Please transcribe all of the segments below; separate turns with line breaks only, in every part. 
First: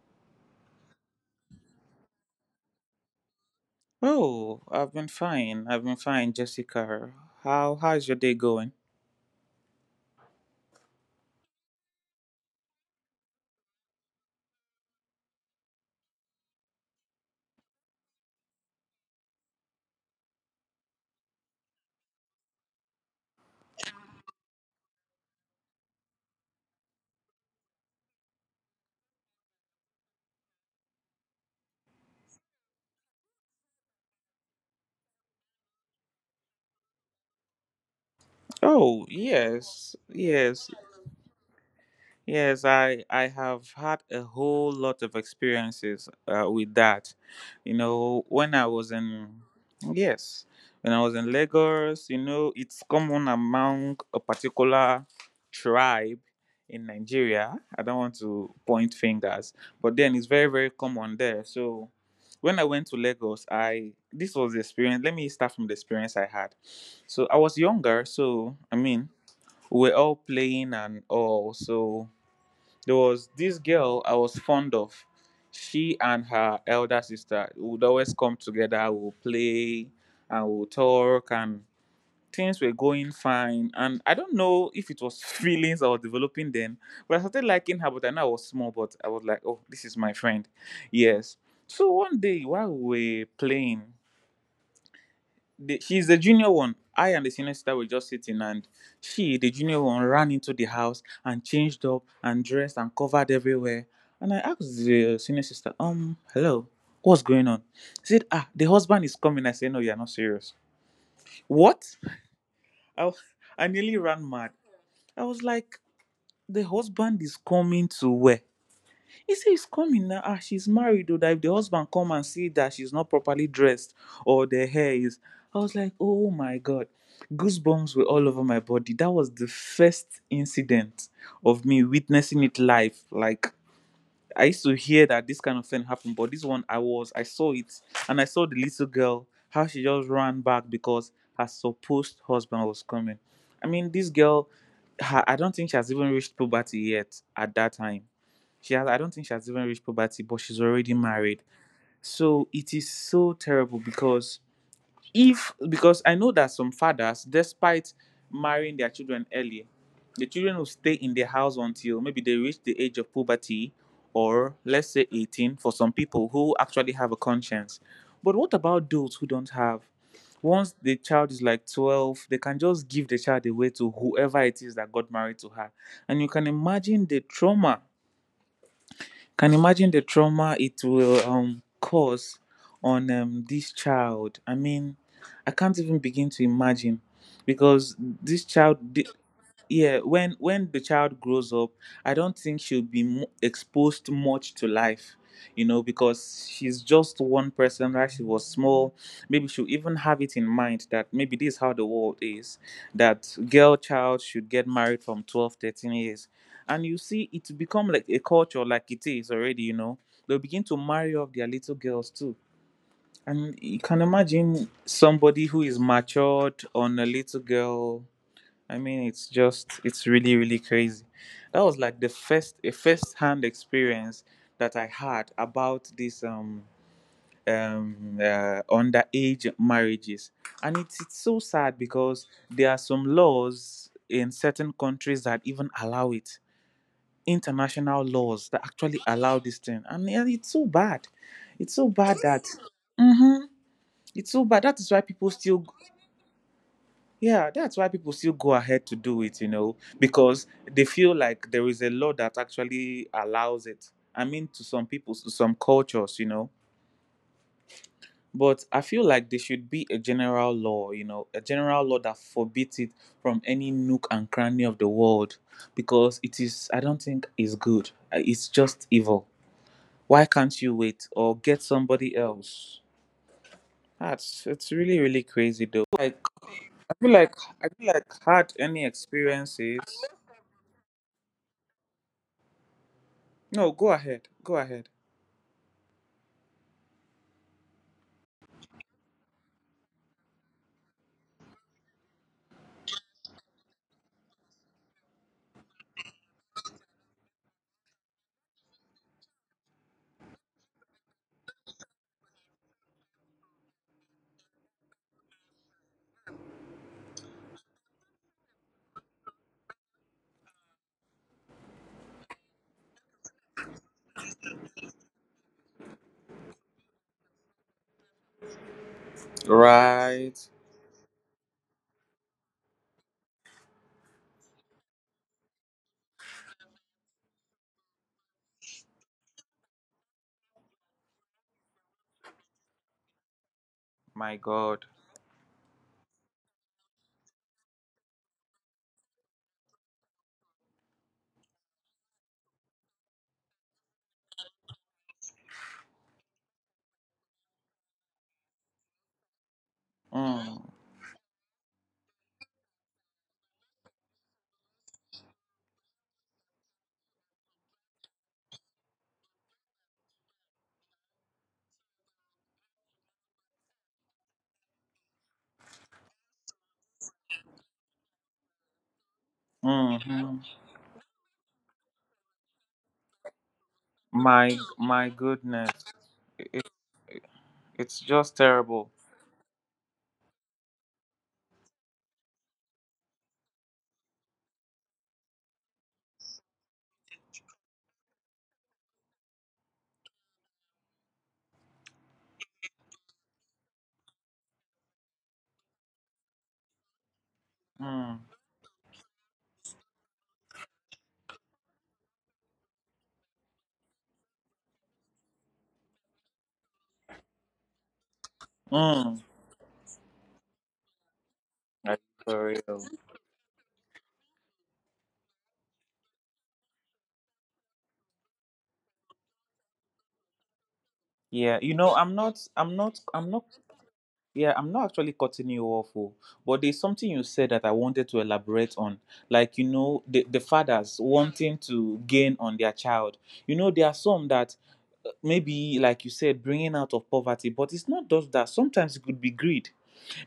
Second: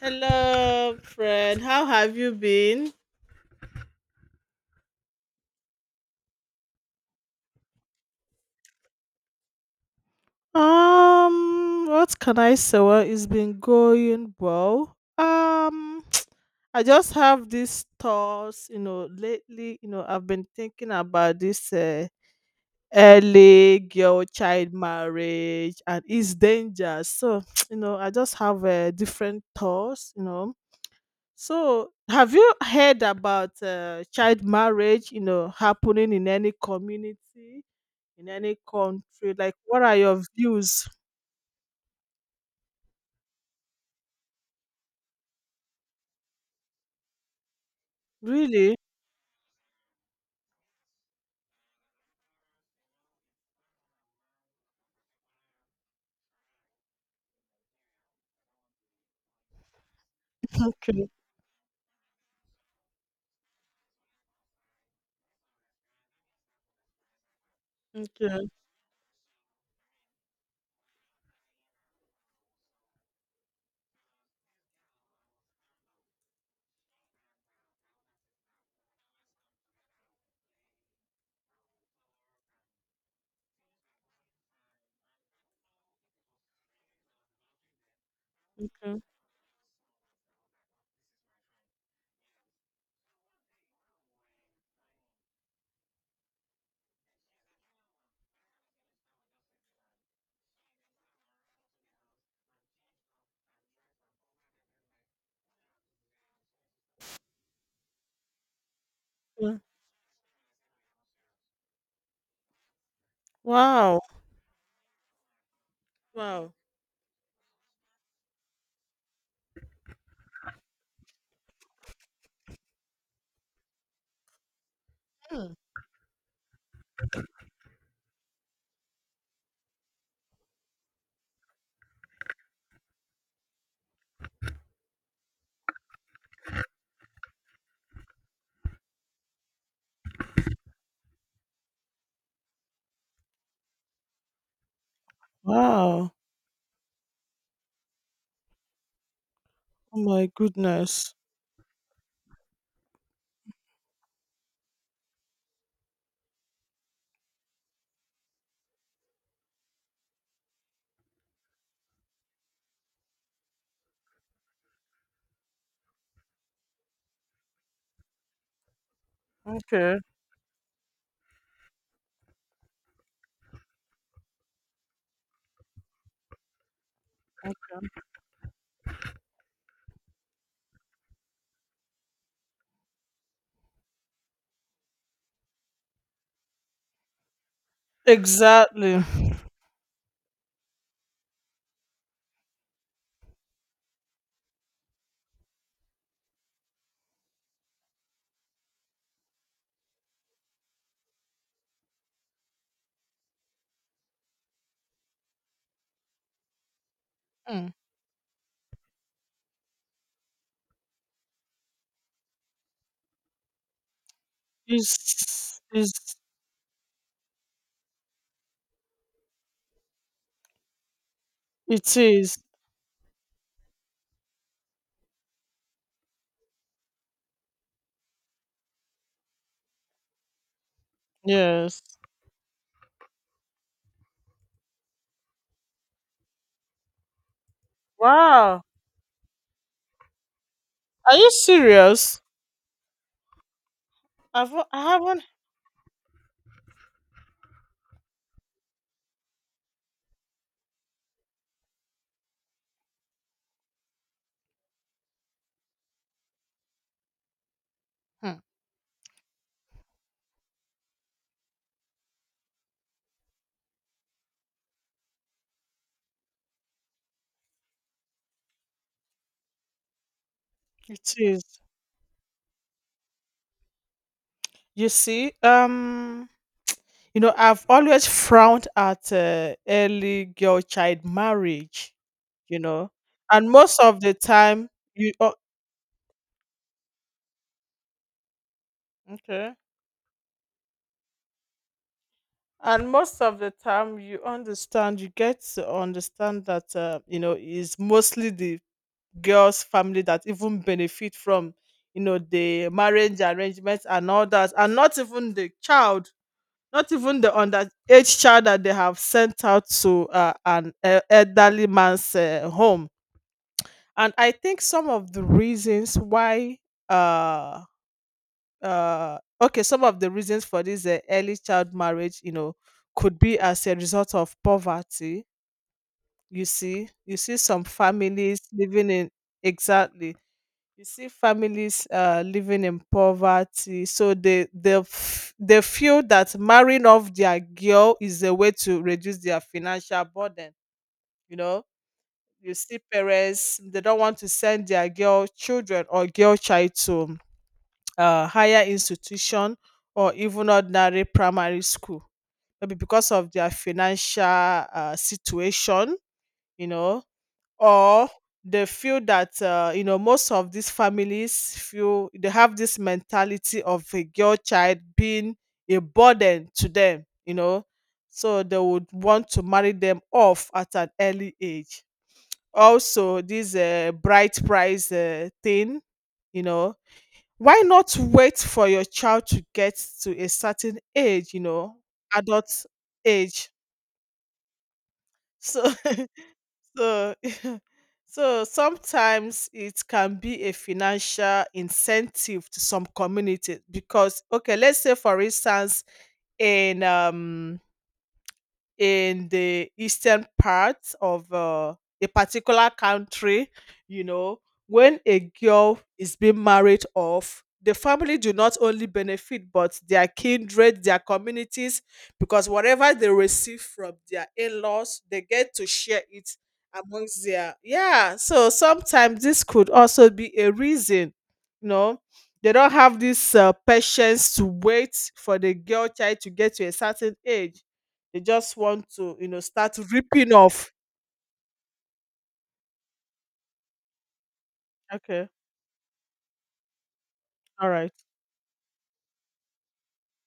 Hello, friend. How have you been?
Oh, I've been fine. I've been fine, Jessica. How's your day going?
What can I say? Well, it's been going well. I just have these thoughts, lately, I've been thinking about this early girl child marriage and its dangers. So, I just have different thoughts. So, have you heard about child marriage, happening in any community? In any
Oh,
country? Like, what are
yes.
your
Yes.
views?
Yes, I have had a whole lot of experiences with that. You know, when I
Really?
was in yes, when I was in Lagos, you know, it's common among a particular tribe in Nigeria. I don't want to point fingers, but then it's very very
Okay.
common there. So when I went to Lagos, I this was the experience. Let me start from the experience I had. So I was younger,
Okay.
so I mean, we are all playing and all so there was this girl I was fond of. She and her elder sister would always come together, we'll play and we'll talk, and things were going fine. And I don't know if it was feelings I was developing then, but I started liking her. But I know I was small, but
Okay.
I was like, oh, this is my friend. Yes. So one day while we were playing, the, she's the junior one. I and the senior sister were just sitting, and she, the junior one, ran into the house and changed up and dressed and covered everywhere. And I asked the senior sister, hello, what's going on? She said, ah, the husband is coming. I
Okay.
said, no, you're not serious. What? I, wa- I nearly
Wow.
ran mad. I was like,
Wow.
the husband is coming to where? He say he's coming now. Ah, she's married though. That if the husband come and see that she's not properly dressed or the hair is,
Hmm.
I was like, oh my god, goosebumps were all over my body. That was the first incident of me witnessing it live. Like I used to hear that this kind of thing happened, but this one I was, I saw it, and I saw the little girl how she just ran back because her supposed husband was coming. I mean, this girl, her, I don't think she has even
Wow.
reached puberty yet at that time she has, I don't think she has even reached
Oh
puberty,
my
but she's already
goodness.
married. So it is so terrible because if because I know that some fathers, despite marrying their children early, the children will stay in the house until maybe they reach the age of puberty or let's say 18 for some people who actually have a conscience. But what about those who don't have?
Okay.
Once the child is like 12, they can just give the child away to whoever it is that got married to her. And you can imagine the trauma can imagine the trauma it will cause on this child. I mean, I can't even begin to imagine because this child,
Exactly.
the, yeah when the child grows up, I don't think she'll be exposed much to life, you know, because she's just one person, right? She was small. Maybe she'll even have it in mind that maybe this is how the world is, that girl child should get married from 12, 13 years, and you see it
Hmm.
become like a culture, like it is already, you know, they'll begin to marry off their little girls too. And you can imagine somebody
It's,
who is
it's,
matured on a little girl. I mean, it's just, it's really, really crazy. That was
it
like the
is.
first, a first-hand experience that I had about this underage marriages, and it's so sad
Yes.
because there are some laws in certain countries that even allow it. International laws that
Wow.
actually allow this thing, and it's so bad.
Are you
It's so bad
serious?
that. Mm-hmm. It's so bad. That
I
is why
haven't.
people still yeah, that's why people still go ahead to do it, you know, because they feel like there is a law that actually allows it. I mean, to some people, to some cultures, you know.
Hmm.
But I feel like there should be a general law, you know, a general law that forbids it from any nook and cranny of the world because it is, I don't think, it's good. It's just evil. Why can't you wait
It
or
is.
get somebody else? That's it's
You
really
see,
crazy though. Like
um,
I feel
You know,
like
I've always
had
frowned
any
at
experiences.
early girl child marriage, you know, and
No,
most
go
of the
ahead. Go
time
ahead.
you o- okay, and most of the time you understand, you get to understand that is mostly the girl's family that even benefit from the marriage arrangements and all that, and not even the child. Not even the underage child that they have sent out to an elderly man's home. And I think some of the reasons why uh okay, some of the
Right.
reasons for this early child marriage could be as a result of poverty. You see, some families living in, exactly. You see, families living in poverty, so
My
they they
God.
f- they feel that marrying off their girl is a way to reduce their financial burden you know You see parents, they don't want to send their girl children or girl child to higher institution or even
Mm.
ordinary primary school. Maybe because of their financial situation, you know, or they feel that most of these families feel they have this mentality of a girl child being a burden to them, so they would want to marry them
Hmm.
off at an early age. Also, this bright
My
price
my
thing,
goodness.
you
It,
know why not
it's just
wait for your
terrible.
child to get to a certain age, adult age? So so so sometimes it can be a financial incentive to some communities because, okay, let's say for instance, in um
Mm.
in the eastern part of a particular country, you know, when a girl is being married off, the family do not only
Mm.
benefit, but their kindred, their communities,
Like, for
because
real.
whatever they receive from their in-laws, they get to share it amongst their, yeah. So sometimes this could also be a reason,
Yeah,
you
you know,
know.
I'm not
They don't
I'm
have
not I'm
this
not
patience to
yeah, I'm not
wait
actually
for
cutting
the
you
girl
off. Oh,
child to get
but
to a
there's something
certain
you said
age.
that I wanted to
They just
elaborate
want
on.
to,
Like, you
start
know, the,
ripping
the
off.
fathers wanting to gain on their child. You know, there are some that
Okay.
maybe like you said bringing out of poverty,
All
but it's
right.
not just that. Sometimes it could be greed.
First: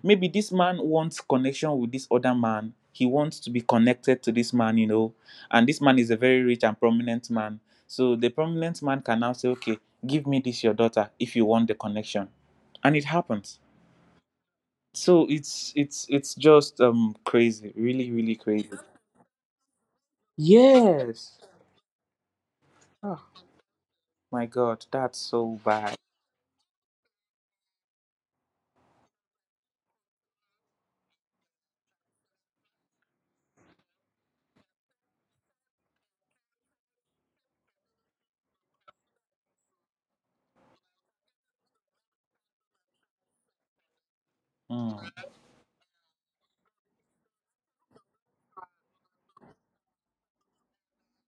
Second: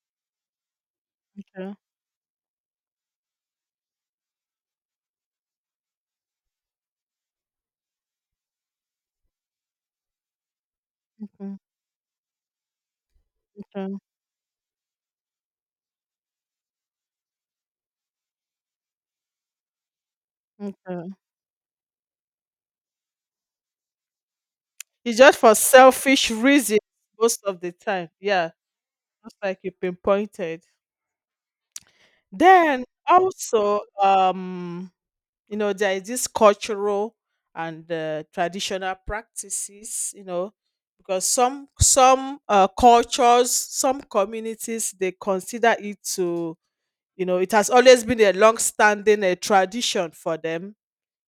Maybe this man wants
Okay.
connection with this other man, he wants to be connected to this man, you know, and this man is a very rich and prominent man, so the prominent man can now say, okay, give me this your daughter if you
Okay.
want the connection. And it happens.
Okay.
So it's just crazy, really really crazy.
Okay.
Yes, my god,
It's
that's
just for
so bad.
selfish reasons most of the time. Yeah. Just like you pinpointed. Then also, there is this cultural and traditional practices, because some cultures, some communities, they
Mm,
consider it to, it has always been a long-standing tradition for them.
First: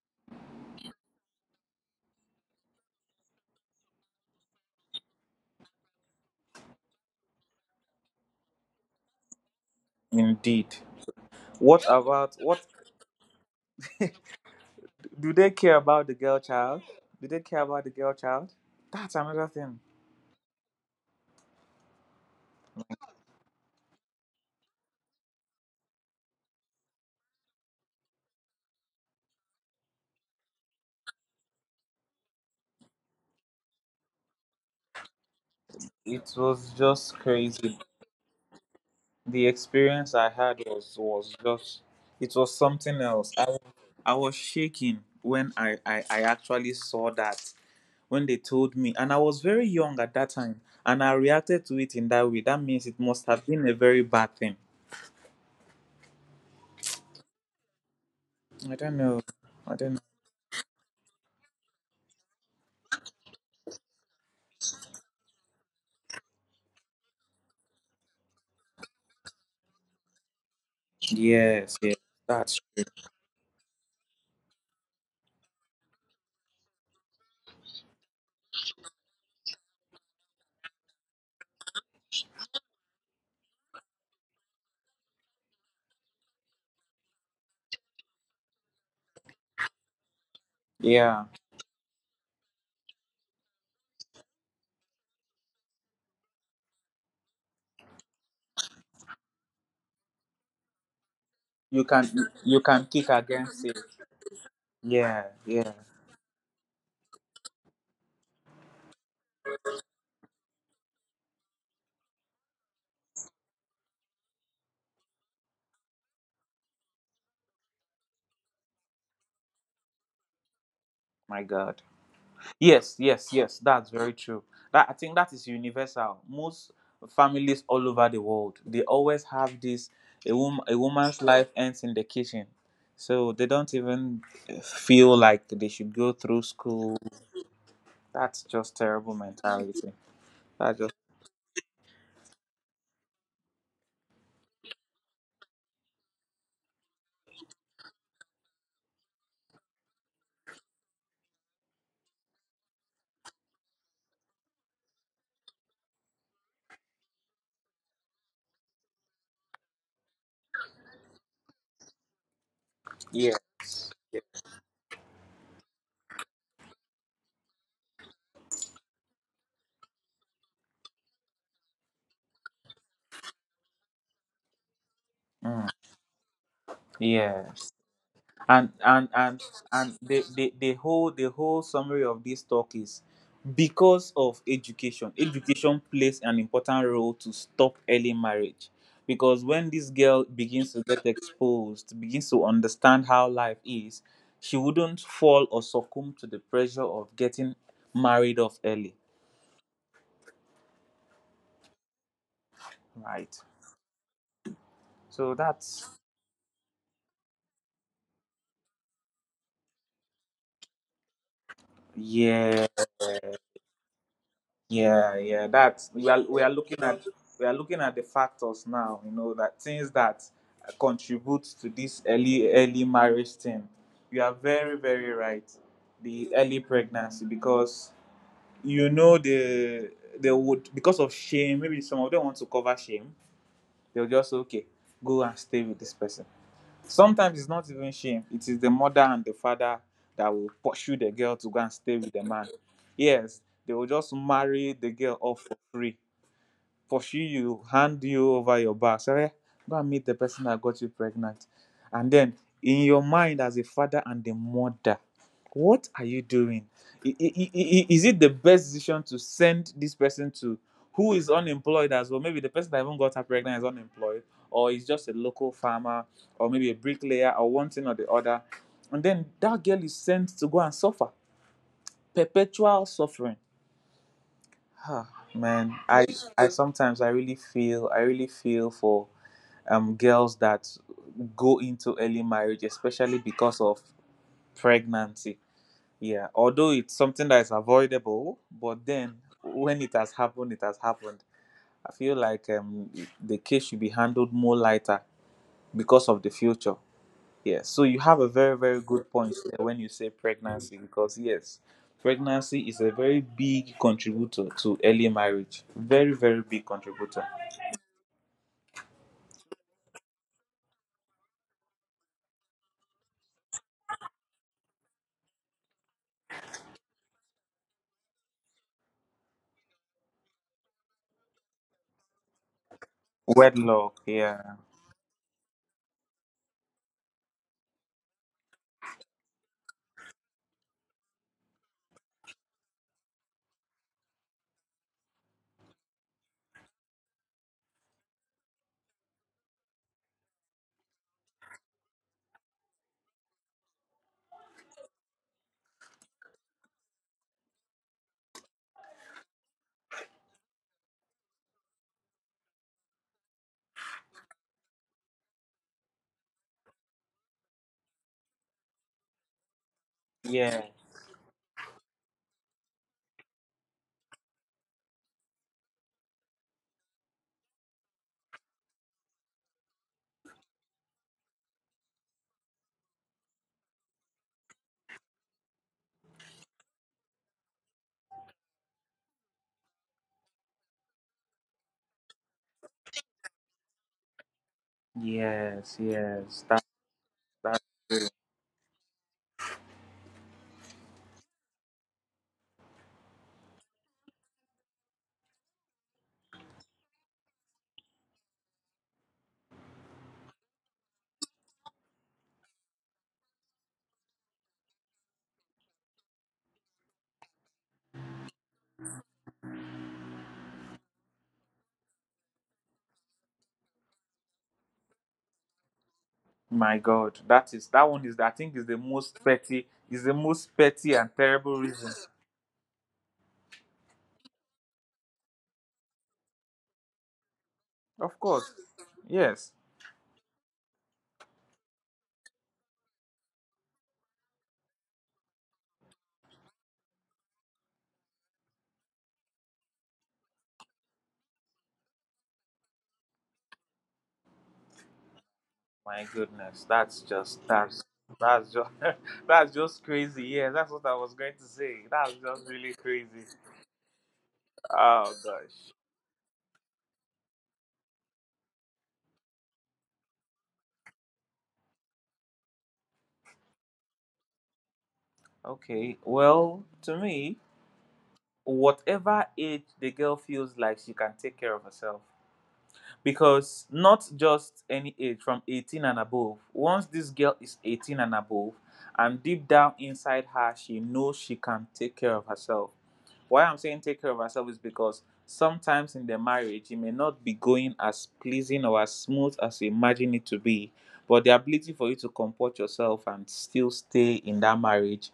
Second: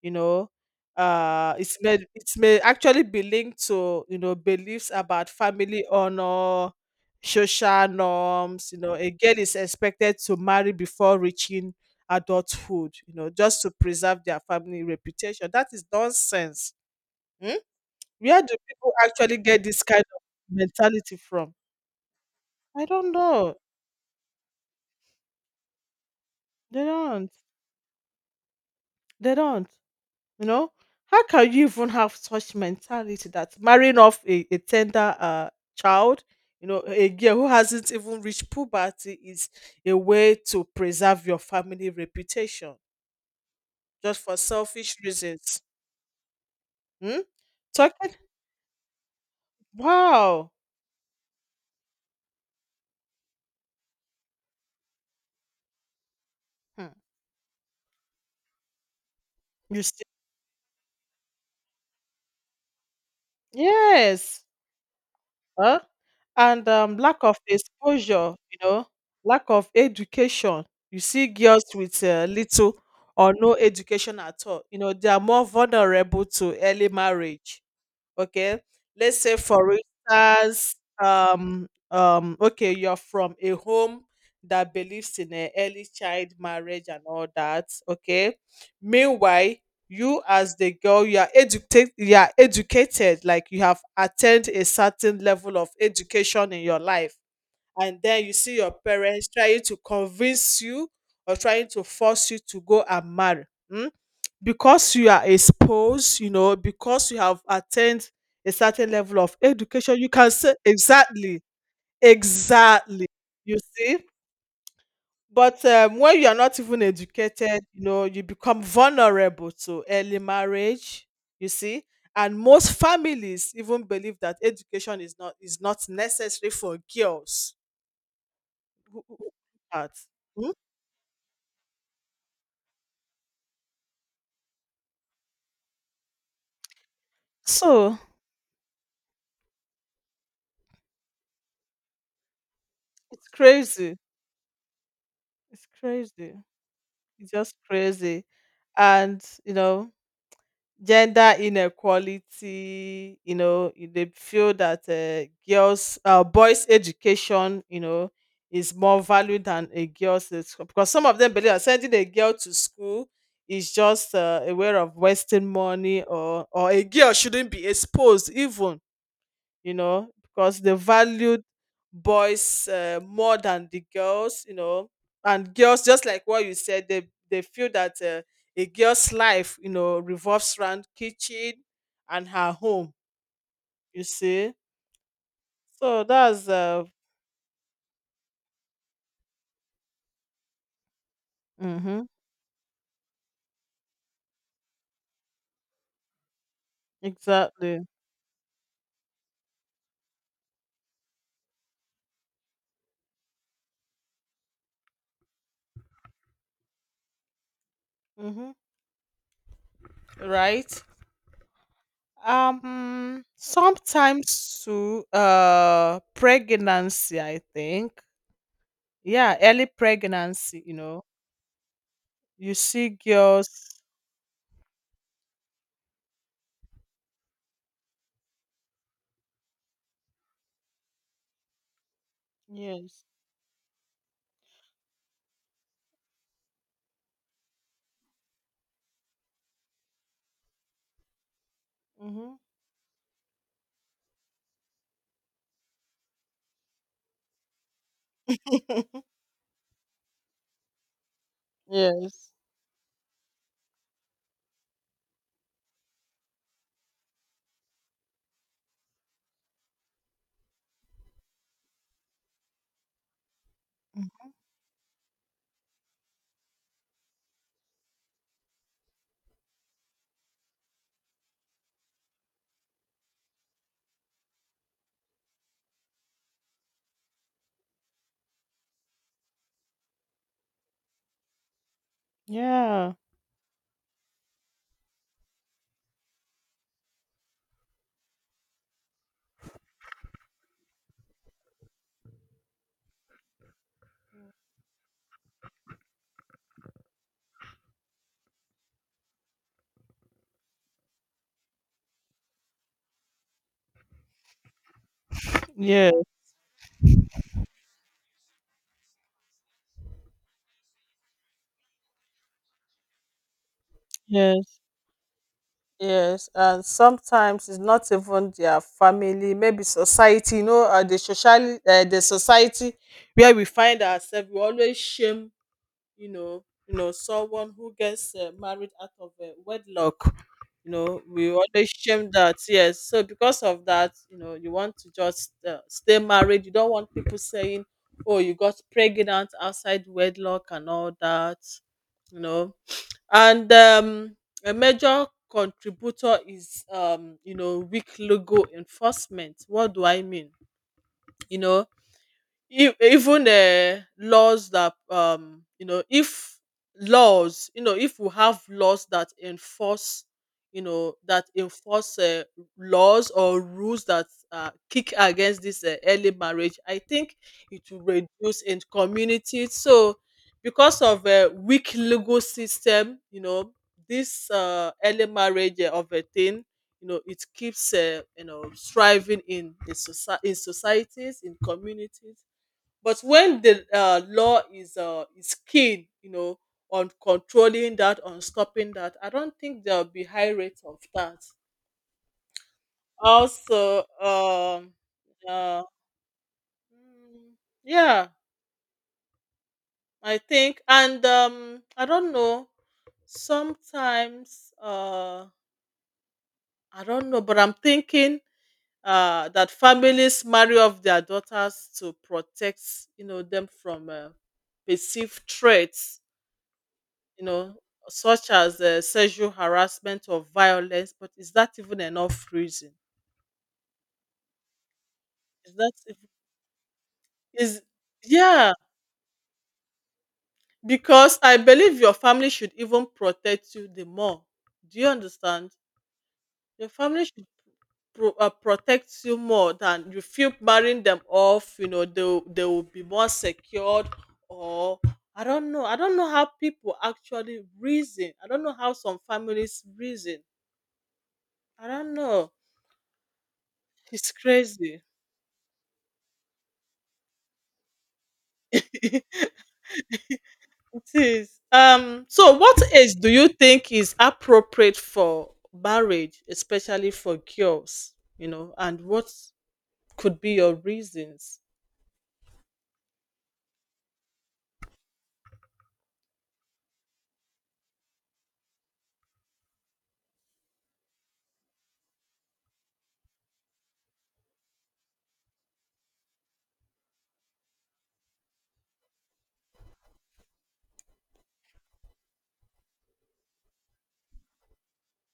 you know it may actually be linked to, beliefs about family honor, social norms. A girl is expected to marry
indeed.
before reaching
What about what,
adulthood, just to preserve their family
do
reputation.
they
That
care
is
about the girl
nonsense.
child? Do they
Hmm?
care about the girl
Where
child
do people
That's
actually
another
get
thing.
this kind of mentality from? I don't know. They don't. They don't. You know, how can you even have such mentality that marrying off a tender child,
It was
a
just
girl who
crazy.
hasn't even reached puberty,
The
is a
experience I
way
had
to preserve
was
your
just
family
it was
reputation
something else. I
just
was
for selfish
shaking when
reasons?
I I actually saw
Hmm?
that
Talking,
when they told me, and I was very young at that
wow.
time, and I reacted to it in that way. That means it must have been a very bad thing.
Hmm.
I don't know. I
You
don't know.
see, yes. Huh? And lack of exposure, lack of education. You see girls
Yes, yes,
with
that's
little
true.
or no education at all. You know, they are more vulnerable to early marriage. Okay, let's say for instance, okay, you're from a home that believes in a early child marriage and all that. Okay, meanwhile, you as the girl, you
Yeah.
are educated, you are educated, like you have attained a certain level of education in your life, and then you see your parents trying to convince you or trying to
You can
force you
you
to go
can kick
and marry.
against it.
Hmm? Because you are
Yeah, yeah.
exposed, because you have attained a certain level of education, you can say, exactly, exactly. You see? But when you are not even educated, you become vulnerable to early marriage,
My
you
God.
see? And most
Yes, yes,
families
yes,
even
that's very
believe that
true. That I
education is
think that
not
is
is not
universal.
necessary
Most
for girls.
families all over the world, they always
Who
have this
That. Hmm?
a woman's life ends in the kitchen. So they don't even feel like they should go through school.
So
That's just terrible mentality. That just
it's crazy. It's crazy. It's just crazy. And, gender inequality, they feel that boys' education, is more valued than a girl's edu- because some of them believe that sending a girl to school
yeah.
is just a way of wasting money, or a girl shouldn't be exposed even, because they valued boys more than the girls, and
Mm,
girls, just like what you said, they feel
yes.
that a
and and
girl's
and
life,
and
revolves around
the
kitchen
whole summary of
and
this
her
talk
home,
is
you
because of
see.
education, education
So
plays an
that's
important role to stop early marriage because when this girl begins to get exposed,
mm-hmm,
begins to understand how life is, she wouldn't fall or succumb to the pressure of getting
exactly,
married off early, right? So that's
mm-hmm, right.
yeah.
Sometimes to
Yeah, yeah, that's we are looking at,
pregnancy, I
we are looking
think,
at the factors now, you know,
yeah,
that
early
things that
pregnancy,
contribute to this
you
early
see
marriage
girls.
thing. You are very, very right. The early pregnancy because you know the they would because of shame, maybe some of them want to cover
Yes.
shame, they'll just say, okay, go and stay with this person. Sometimes it's not even shame. It is the mother and the father that will pursue the girl to go and stay with the
Mhm.
man. Yes, they will just marry the girl off for free, pursue you, hand you over your back. Say, "Eh, go and meet the person that got you pregnant." And
Yes.
then in your mind as a father and a mother, what are you doing? I- i- i- Is it the best decision to send this person to who is unemployed as well? Maybe the person that even got her pregnant is unemployed,
Mm.
or is just a local farmer, or maybe a bricklayer, or one thing or the other. And then that girl is sent to go and suffer perpetual suffering. Huh, man, I sometimes I really feel, I really feel for girls that go into early marriage,
Yeah.
especially because of pregnancy. Yeah, although it's something that is avoidable, but then when it has happened, it has happened. I feel like the case should be handled more lighter because of the future. Yeah, so you have a very, very good point there when you say pregnancy, because yes, pregnancy is a very big contributor to early marriage.
Yes.
Very, very big contributor.
Yes. Yes, and sometimes it's not even their family, maybe society, the society where we find
Wedlock,
ourselves, we
yeah.
always shame. You know, someone who gets married out of wedlock, we always shame that, yes. So because of that, you want to just stay married. You don't want people saying, oh, you got pregnant outside wedlock and all that, you know and a major contributor is weak legal enforcement. What do I mean? you know Even laws that if we have laws that enforce,
Yeah.
that enforce laws or rules that kick against this early marriage, I think it will reduce in community. So because of a weak legal system, this early marriage of a thing, it keeps thriving in societies, in communities. But when the law is
Yes,
keen,
yes. That
on
that
controlling that, on stopping that, I don't think there'll be high rates of that. Also, uh, mm, yeah, I think, and I don't know. Sometimes, I don't know, but I'm thinking that families marry off their daughters to protect, them from perceived threats,
my God.
you
That
know,
is that one is,
such
I think,
as
is the most
sexual
petty, is
harassment
the
or
most
violence.
petty and
But is that
terrible
even
reason.
enough reason? Is that ev- is
Of
Yeah?
course. Yes.
Because I believe your family should even protect you the more. Do you understand? Your family should protect you more than you feel marrying them off. You know, they will be more secured or. I don't know. I don't
My
know how
goodness.
people
That's
actually
just that's
reason. I don't know
that's just
how some
that's
families
just
reason.
crazy. Yeah, that's what I was going to
I
say.
don't
That's
know.
just really crazy.
It's crazy.
Oh gosh.
It is. So what age do you think is appropriate for
Okay.
marriage,
Well,
especially
to
for
me,
girls? You know, and what
whatever age the girl
could be your
feels like she can take
reasons?
care of herself. Because not just any age, from 18 and above. Once this girl is 18 and above, and deep down inside her, she knows she can take care of herself. Why I'm saying take care of ourselves is because sometimes in the marriage it may not be going as pleasing or as smooth as you imagine it to be. But the ability for you to comport yourself and still stay in that marriage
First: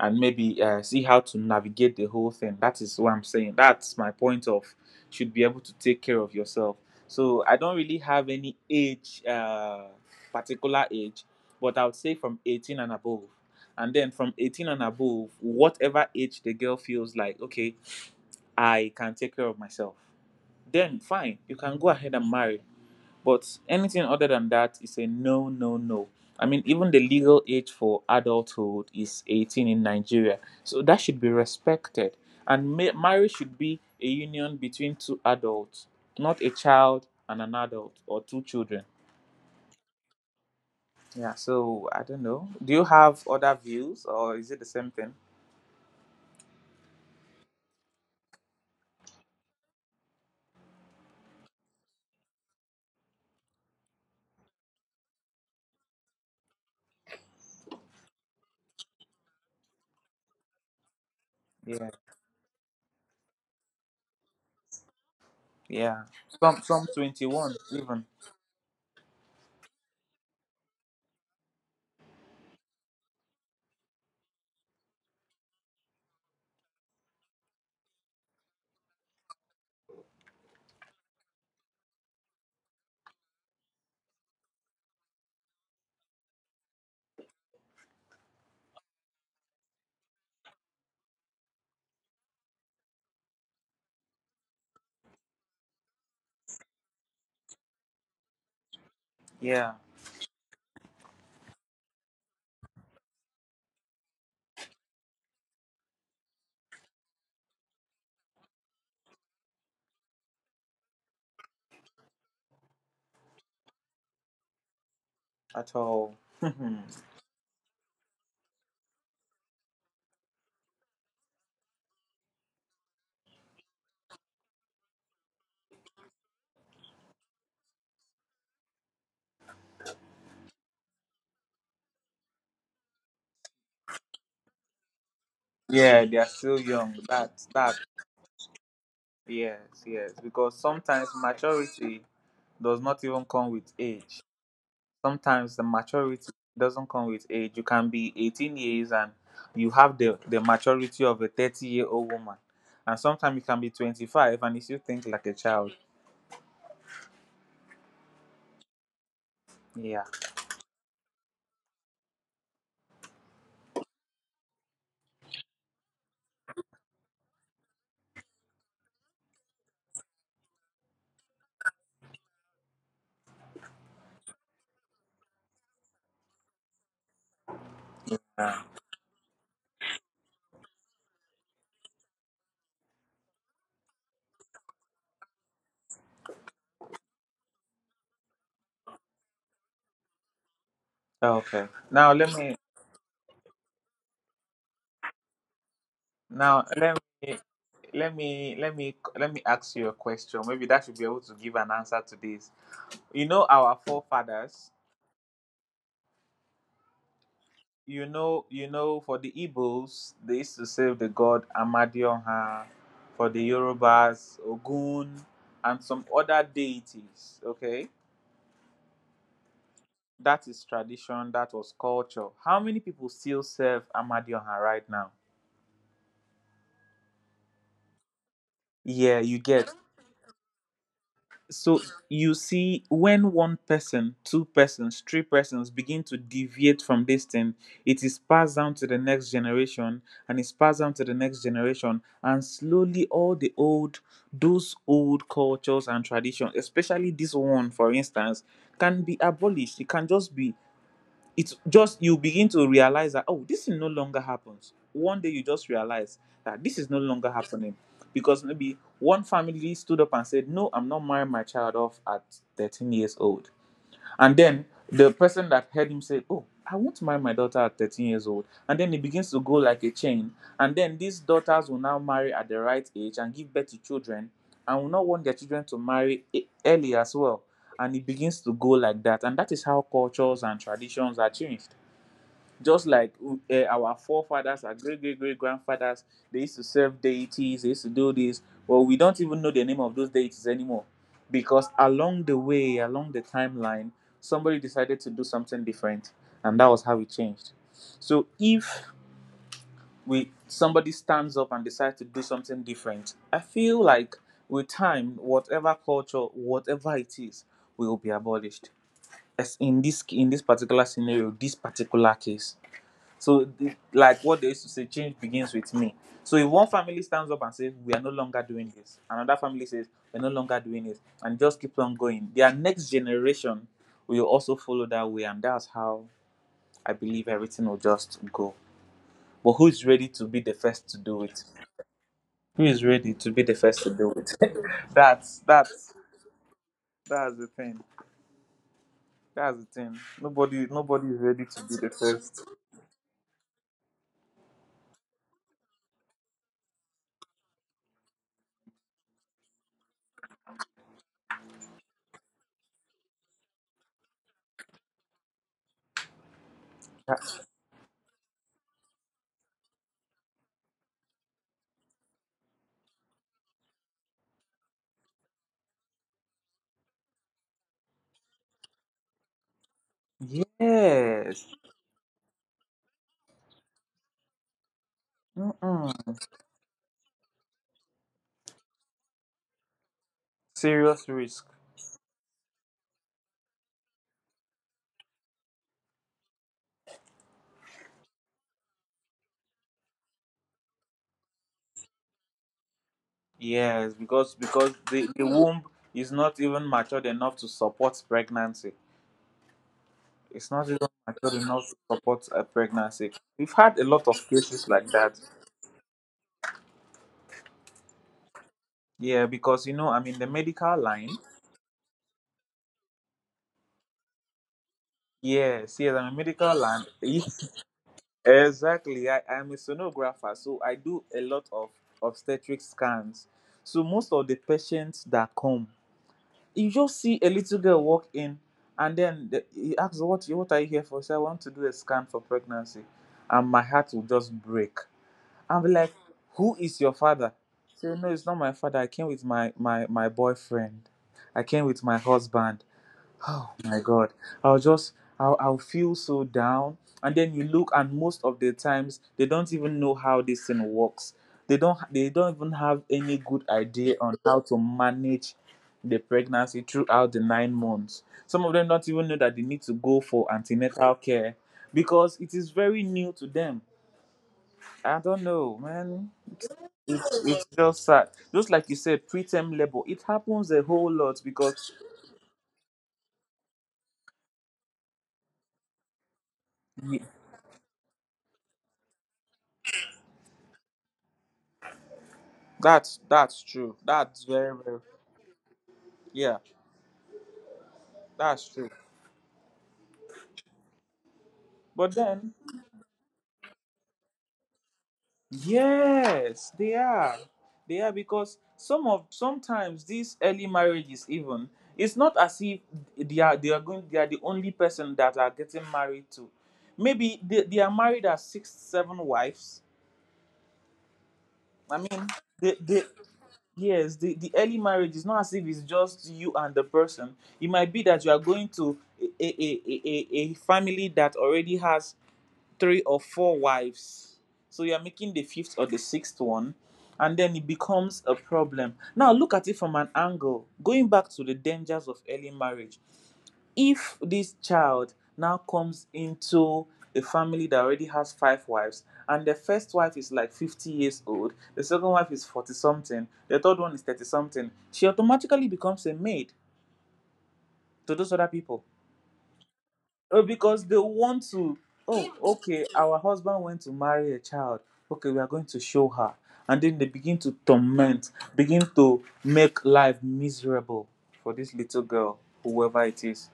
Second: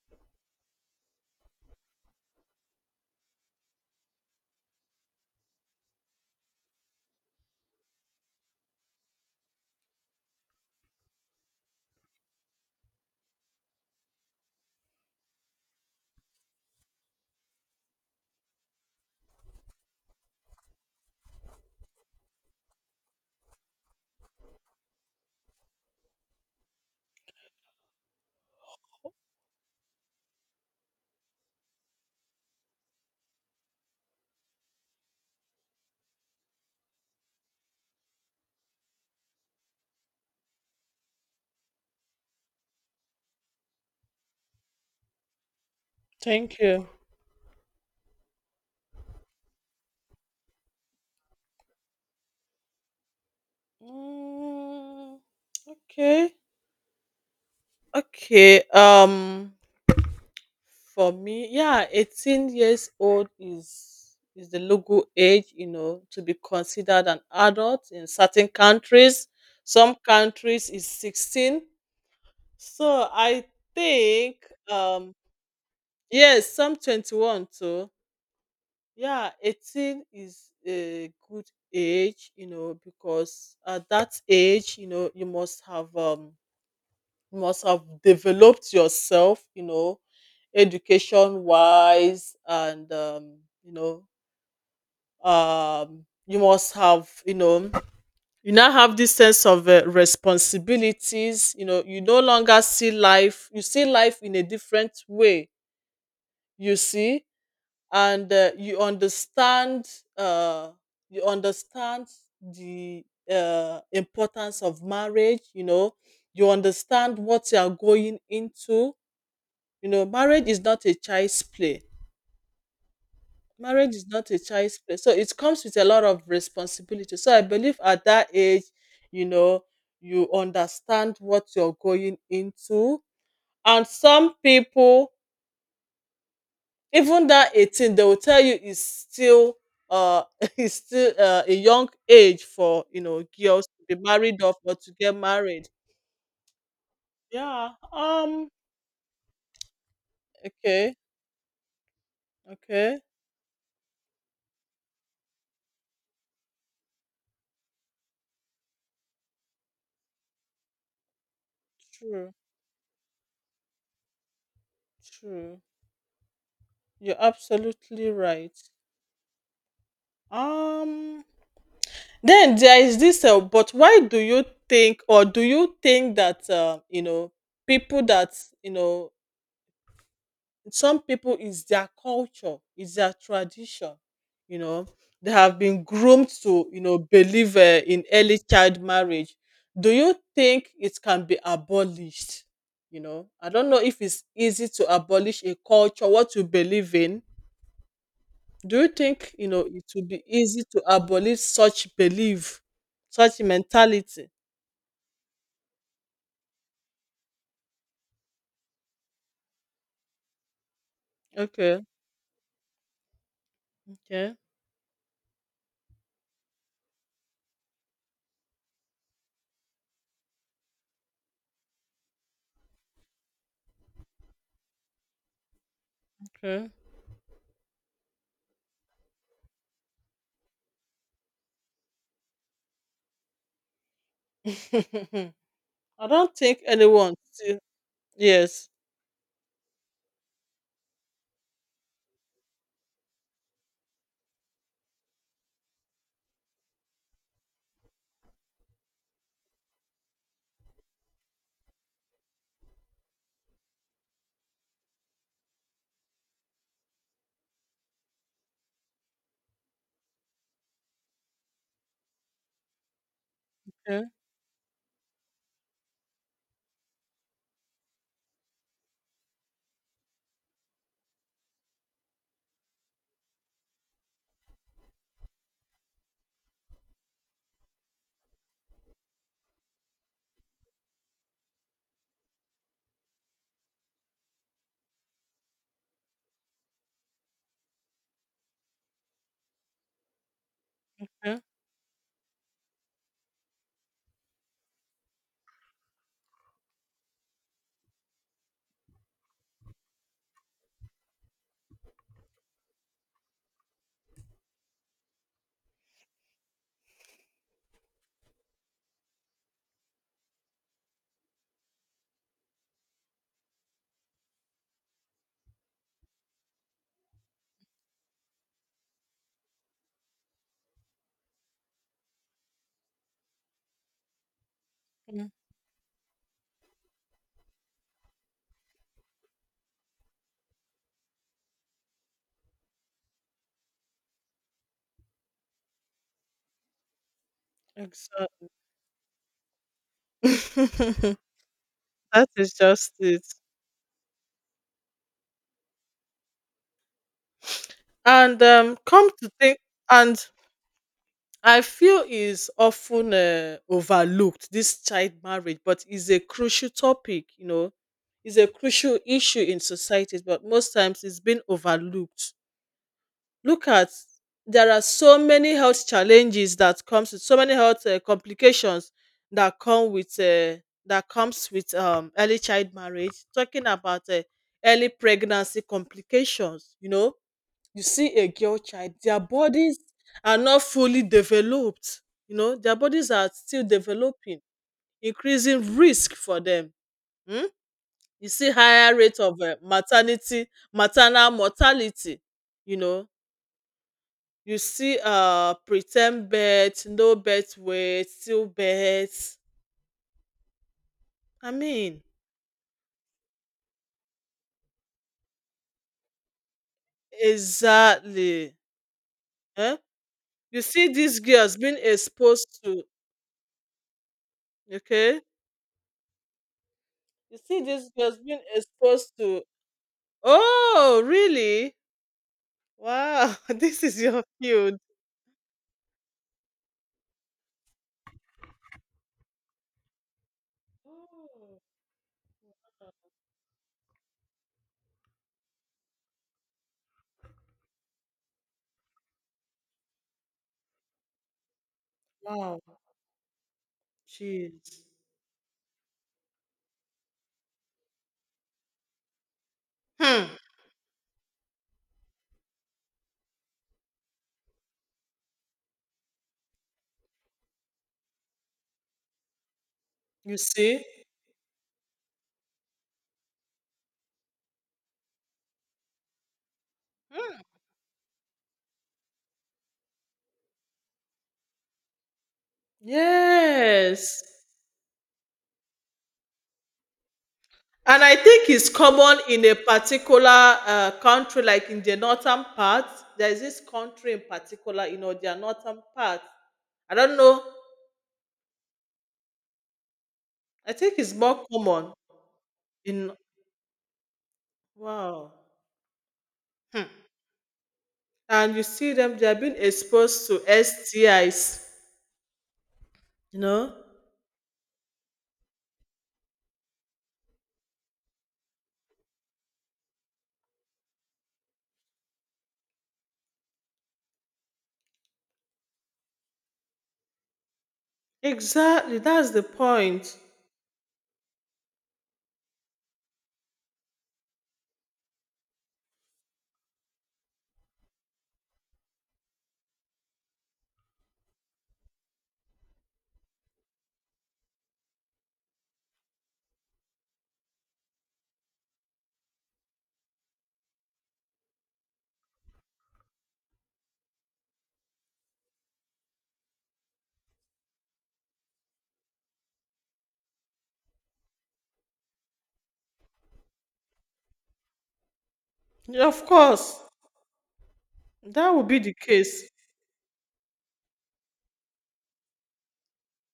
and maybe see how to navigate the whole thing. That is what I'm saying. That's my point of should be able to take care of yourself. So I don't really have any particular age, but I would say from 18 and above. And then from 18 and above, whatever age the girl feels like, okay, I can take care of myself, then fine, you can go ahead and marry. But anything other than that is a no. I mean, even the legal age for adulthood is 18 in Nigeria, so that should be respected. And marriage should be a union between two adults, not a child and an adult or two children. Yeah, so I don't know, do you have other views or is it the same thing?
Thank you. Mm, okay. Okay. For me, yeah,
Yeah.
18 years old is the legal age,
Yeah.
to be
Some
considered an
21
adult
even.
in certain countries. Some countries is 16. So I think, um yes, some 21 too. Yeah, 18 is a good age, because at that age, you must have developed yourself, education wise and you know, you must have, you now have this sense of
Yeah.
responsibilities, you no longer see life, you see life in a different way, you see. And uh you understand the importance of marriage,
At all.
you understand what you are going into. Marriage is not a child's play. Marriage is not a child's play. So it comes with a lot of responsibility. So I believe at that age, you know you understand what you're going into. And some people,
Yeah, they are still young.
even
That
that
that
18 they will tell you, is still
Yes, yes.
uh
Because
is
sometimes
still a young
maturity
age
does
for,
not even come
girls
with
to be
age.
married off or to get
Sometimes the
married.
maturity doesn't come with age. You
Yeah.
can be 18 years and you have the
Okay.
maturity of a 30 year old woman.
Okay.
And sometimes you can be 25 and you still think like a child. Yeah.
True. True. You're absolutely right. um then there is this but why do you think that, people that,
Yeah.
you know some people, is their culture, is their tradition, you know they have been groomed to, believe in early child marriage, do you think it can be
Okay. Now let
abolished?
me
I don't know if it's easy to abolish a culture, what you
now
believe
let
in.
me let me let
Do you
me let
think,
me ask
it
you a
would be
question,
easy
maybe
to
that should be able to
abolish
give an
such
answer to this.
belief,
You
such
know, our
mentality?
forefathers, you know, for the Igbos, they used to serve the god
Okay.
Amadioha, for the
Okay.
Yorubas Ogun, and some other deities. Okay, that is tradition, that was culture. How many people still serve Amadioha right now?
Okay.
Yeah, you get. So you see, when one person, two persons, three persons begin
I
to
don't think
deviate from
anyone
this thing,
still.
it is passed
Yes.
down to the next generation, and it's passed down to the next generation, and slowly all the old, those old cultures and traditions, especially this one, for instance, can be abolished. It can just be it's just you begin to realize that, oh, this thing no longer happens. One day you just realize that this is no longer happening because maybe one family stood up and said, no, I'm not marrying my child off at 13 years old.
Yeah,
And then the person that heard him say, oh, I want to marry my daughter at 13 years old. And then it begins to go like a chain. And then these daughters will now marry at the right age and give birth to children and will not want their children to marry early as well. And it begins to go like that. And that is how cultures and traditions are changed, just like our forefathers, our great great great grandfathers, they used to serve deities, they used to do this. Well, we don't even know the name of those deities anymore
yeah,
because along the way, along the timeline, somebody decided to do something different, and that was how it changed. So if we somebody stands up and decides to do something different, I feel like with time, whatever culture, whatever it is, will be abolished. As in this particular scenario, this particular case. So the, like what they used to say, change begins with me. So if one family stands up and says, we are no longer doing this, another family says, we're no longer doing this, and just keeps on going, their next generation will also follow that way.
yeah.
And that's how I believe everything will just go. But who is ready to be the first to do it? Who is ready to be the first to do it? that's that's that's the thing.
Exactly.
That's the thing. Nobody
That
is ready to be the first.
is just it. And come to think, and I feel is often overlooked this child marriage, but is a crucial topic.
That-
You know, is a crucial issue in societies, but most times it's been overlooked. Look at, there are so many health challenges that comes with so many health complications that come with that comes
Yes.
with early child marriage. Talking about early pregnancy
Mm-mm.
complications, you see a girl child, their bodies are not fully
Serious risk.
developed. You know, their bodies are still developing, increasing risk for them. Mm? You see higher rate of maternal mortality. You know,
Yes, because
you
because
see
the womb is
pretend
not even
birth,
matured
no
enough to
birth
support
weight, still
pregnancy.
birth,
It's not even matured
I
enough to
mean,
support a pregnancy. We've had a lot of cases like that.
exactly.
Yeah, because you
Eh?
know, I'm in the
You
medical
see
line.
these girls being exposed to. Okay.
Yes, yes, I'm a medical line.
You see these girls being
Exactly.
exposed
I,
to.
I'm a sonographer, so I
Oh,
do a lot of
really?
obstetric scans.
Wow. This
So
is
most
your
of the
field.
patients that come, you just see a little girl walk in, and then the, he asks what are you here for? She said, I want to
Oh,
do a scan for pregnancy, and my heart will just break. I'll be like, who is your father? Say, no, it's not my father, I came with my boyfriend I came with my
wow.
husband. Oh my God. I'll
Jeez.
just, I'll feel so down. And then you look, and most of the times, they don't even know how
Hmm.
this thing works. They don't even have any good idea on how to manage the pregnancy throughout the 9 months. Some of them don't even know that they need to go for
You see,
antenatal care because it is very new to them. I don't know, man. It's just sad. Just like you said, preterm labor. It happens a whole lot because
yes. And I think it's common in a particular country, like in the northern part. There's
That's
this
true.
country in
That's very,
particular, their northern part.
yeah,
I don't know.
that's true.
I think it's more common
But then
in. Wow.
yes, they
Hmm.
are. They are because
And you
some
see
of
them, they are being
sometimes these
exposed to
early marriages even
STIs,
it's not as if
you know?
they are the only person that are getting married to. Maybe they are married as six, seven wives. I mean the yes, the early marriage is not as if it's just you and the person. It might be that you are going to
Exactly. That's the point.
a family that already has three or four wives. So you're making the fifth or the sixth one, and then it becomes a problem. Now look at it from an angle. Going back to the dangers of early marriage. If this child now comes into a family that already has five wives, and the first wife is like 50 years old, the second wife is 40 something, the third one is 30 something, she automatically becomes a maid to those other people. Oh, because they want to. Oh, okay. Our husband went to marry a child. Okay, we are going to show her,
Of
and then
course,
they begin to torment,
that
begin
would be the
to
case.
make life miserable for this little girl, whoever it is.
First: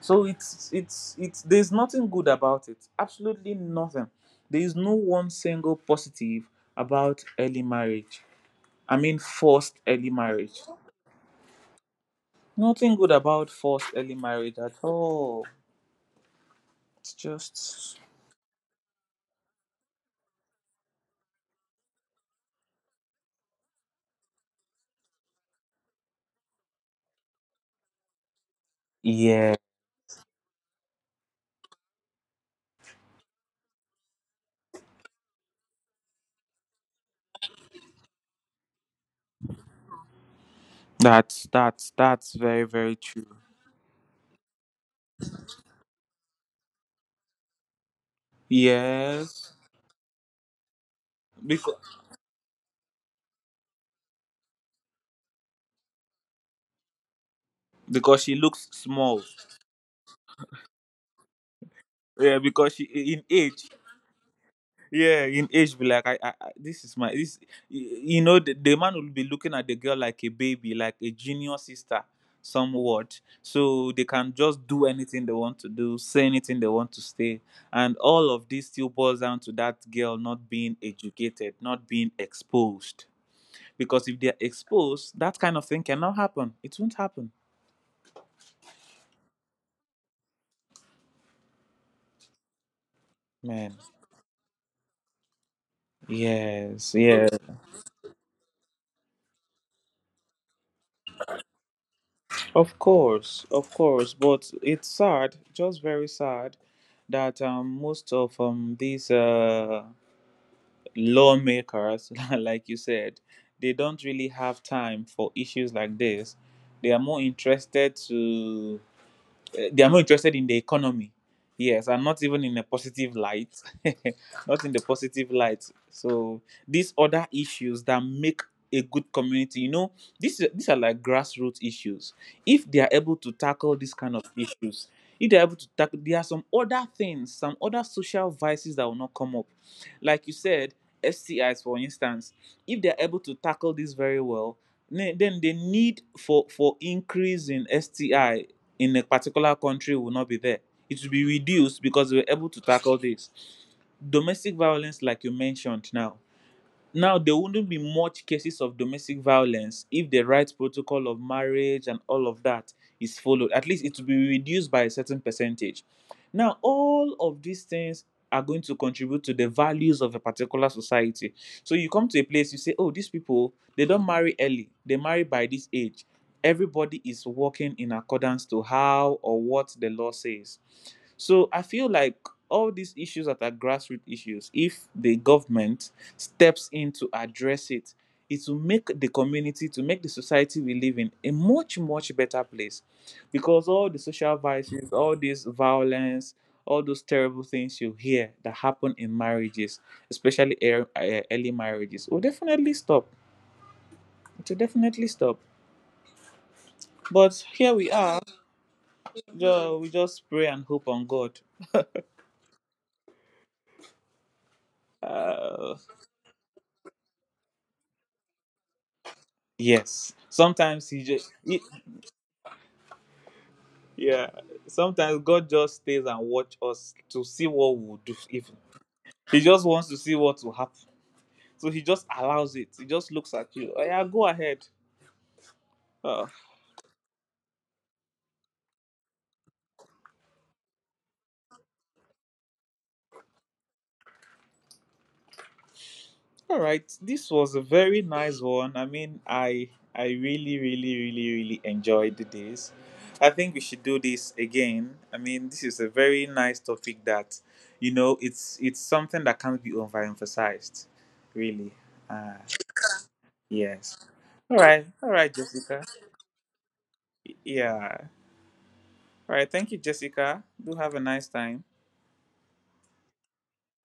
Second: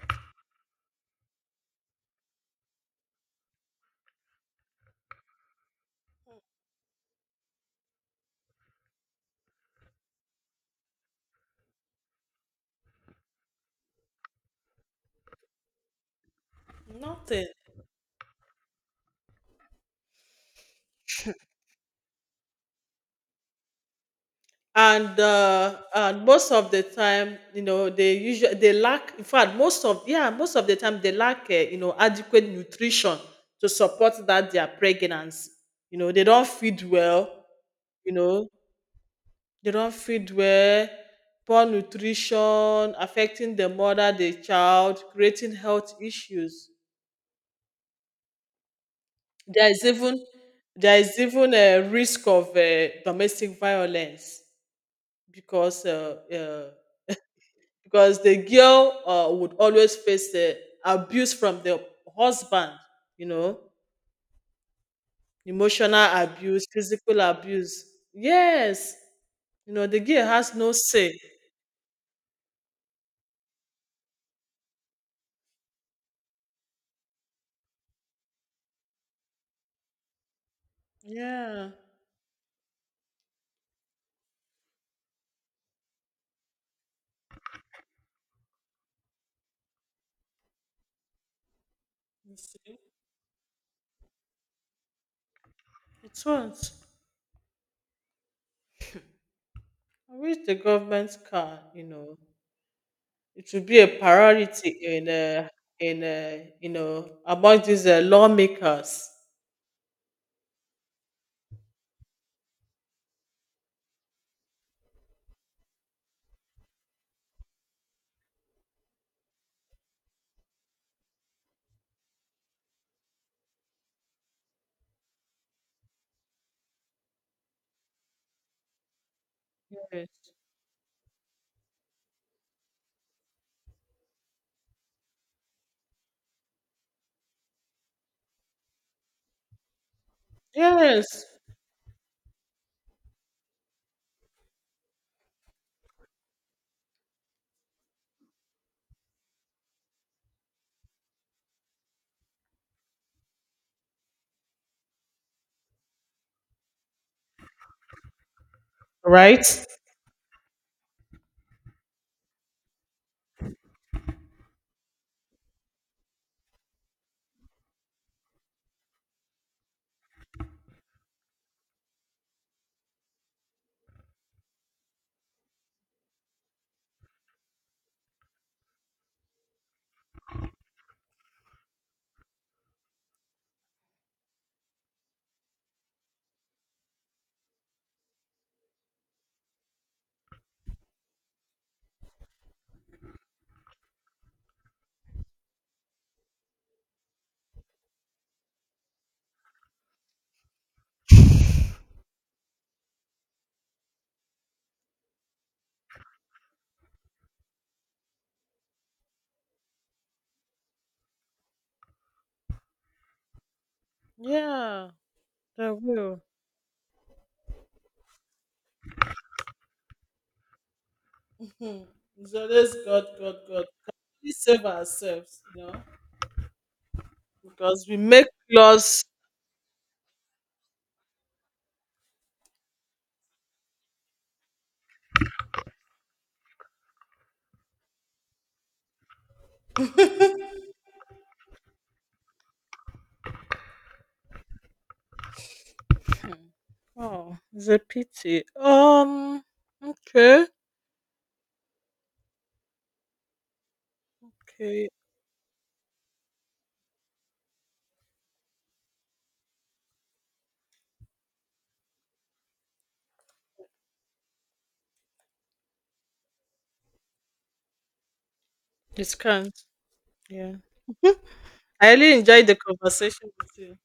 So it's there's nothing good about it. Absolutely nothing. There is no one single positive about early marriage. I mean, forced early marriage. Nothing good about forced early marriage at all. It's
Nothing.
just
And most of the time, they usually, they lack. In fact,
yeah.
most of, yeah, most of the time they lack adequate nutrition to support that their pregnancy. They don't feed well you know they don't feed well.
That's
Poor
that's that's very
nutrition
very true.
affecting the mother, the child, creating health issues.
Yes,
There is even there is even
because
a risk of domestic violence, because uh, because
because she
the
looks
girl
small.
would always face abuse from the
Yeah,
husband,
because she in
you know
age. Yeah, in age, be like
emotional
I
abuse,
this is my
physical
this.
abuse,
You know, the
yes.
man will be looking at the girl
The
like
girl
a
has no
baby, like a
say.
junior sister, somewhat. So they can just do anything they want to do, say anything they want to say, and all of this still boils down to that girl not being educated,
Yeah.
not being exposed. Because if they're exposed, that kind of thing cannot happen. It won't happen.
You see.
Man,
It won't.
yes, yes,
I wish the government can, you know, it should
of
be a
course, but
priority
it's sad, just
in
very sad,
you know
that
among these
most of
lawmakers.
these lawmakers, like you said, they don't really have time for issues like this. They are more interested to they are more interested in the economy. Yes, and not even in a positive light, not in the positive light. So these other issues that make a good community, you know,
Yes.
these are like grassroots issues. If they are able to tackle these kind of issues, if they are able to tackle, there are some other things, some other social vices that will not come up. Like you said,
Yes.
STIs, for instance, if they are able to tackle this very well, then the need for increase in STI in a particular country will not be there. It will be reduced because we're able to tackle this. Domestic violence, like you mentioned now, there wouldn't be much cases of domestic
Right.
violence if the right protocol of marriage and all of that is followed. At least it will be reduced by a certain percentage. Now, all of these things are going to contribute to the values of a particular society. So you come to a place, you say, oh, these people, they don't marry early, they marry by this age. Everybody is working in accordance to how or what the law says. So I feel like all these issues that are grassroots issues, if the government steps in to address it, it will make the community, to make the society we live in a much, much better place. Because all the social vices, all this violence, all those terrible things you hear that happen in marriages, especially early marriages, will definitely stop. It will definitely stop. But here we are. We just pray and hope on God.
Yeah, they
Uh,
will.
yes. Sometimes he just
So let's God, God, God. Can
yeah.
we save
Sometimes
ourselves,
God just stays and watch us to see what
because we
we'll do
make
even.
laws.
He just wants to see what will happen. So he just allows it. He just looks at you. Oh, yeah, go ahead. Oh, all right. This
Oh,
was a
it's a
very nice
pity.
one. I mean, I
Okay,
really, really, really, really enjoyed this. I think we should do this
okay,
again. I mean, this is a very nice topic that, you know, it's something that can't be overemphasized, really. Uh, yes. All right. All right, Jessica. Yeah.
it
All right.
can't.
Thank you, Jessica.
Yeah,
Do have a nice time.
I really enjoyed the conversation with you.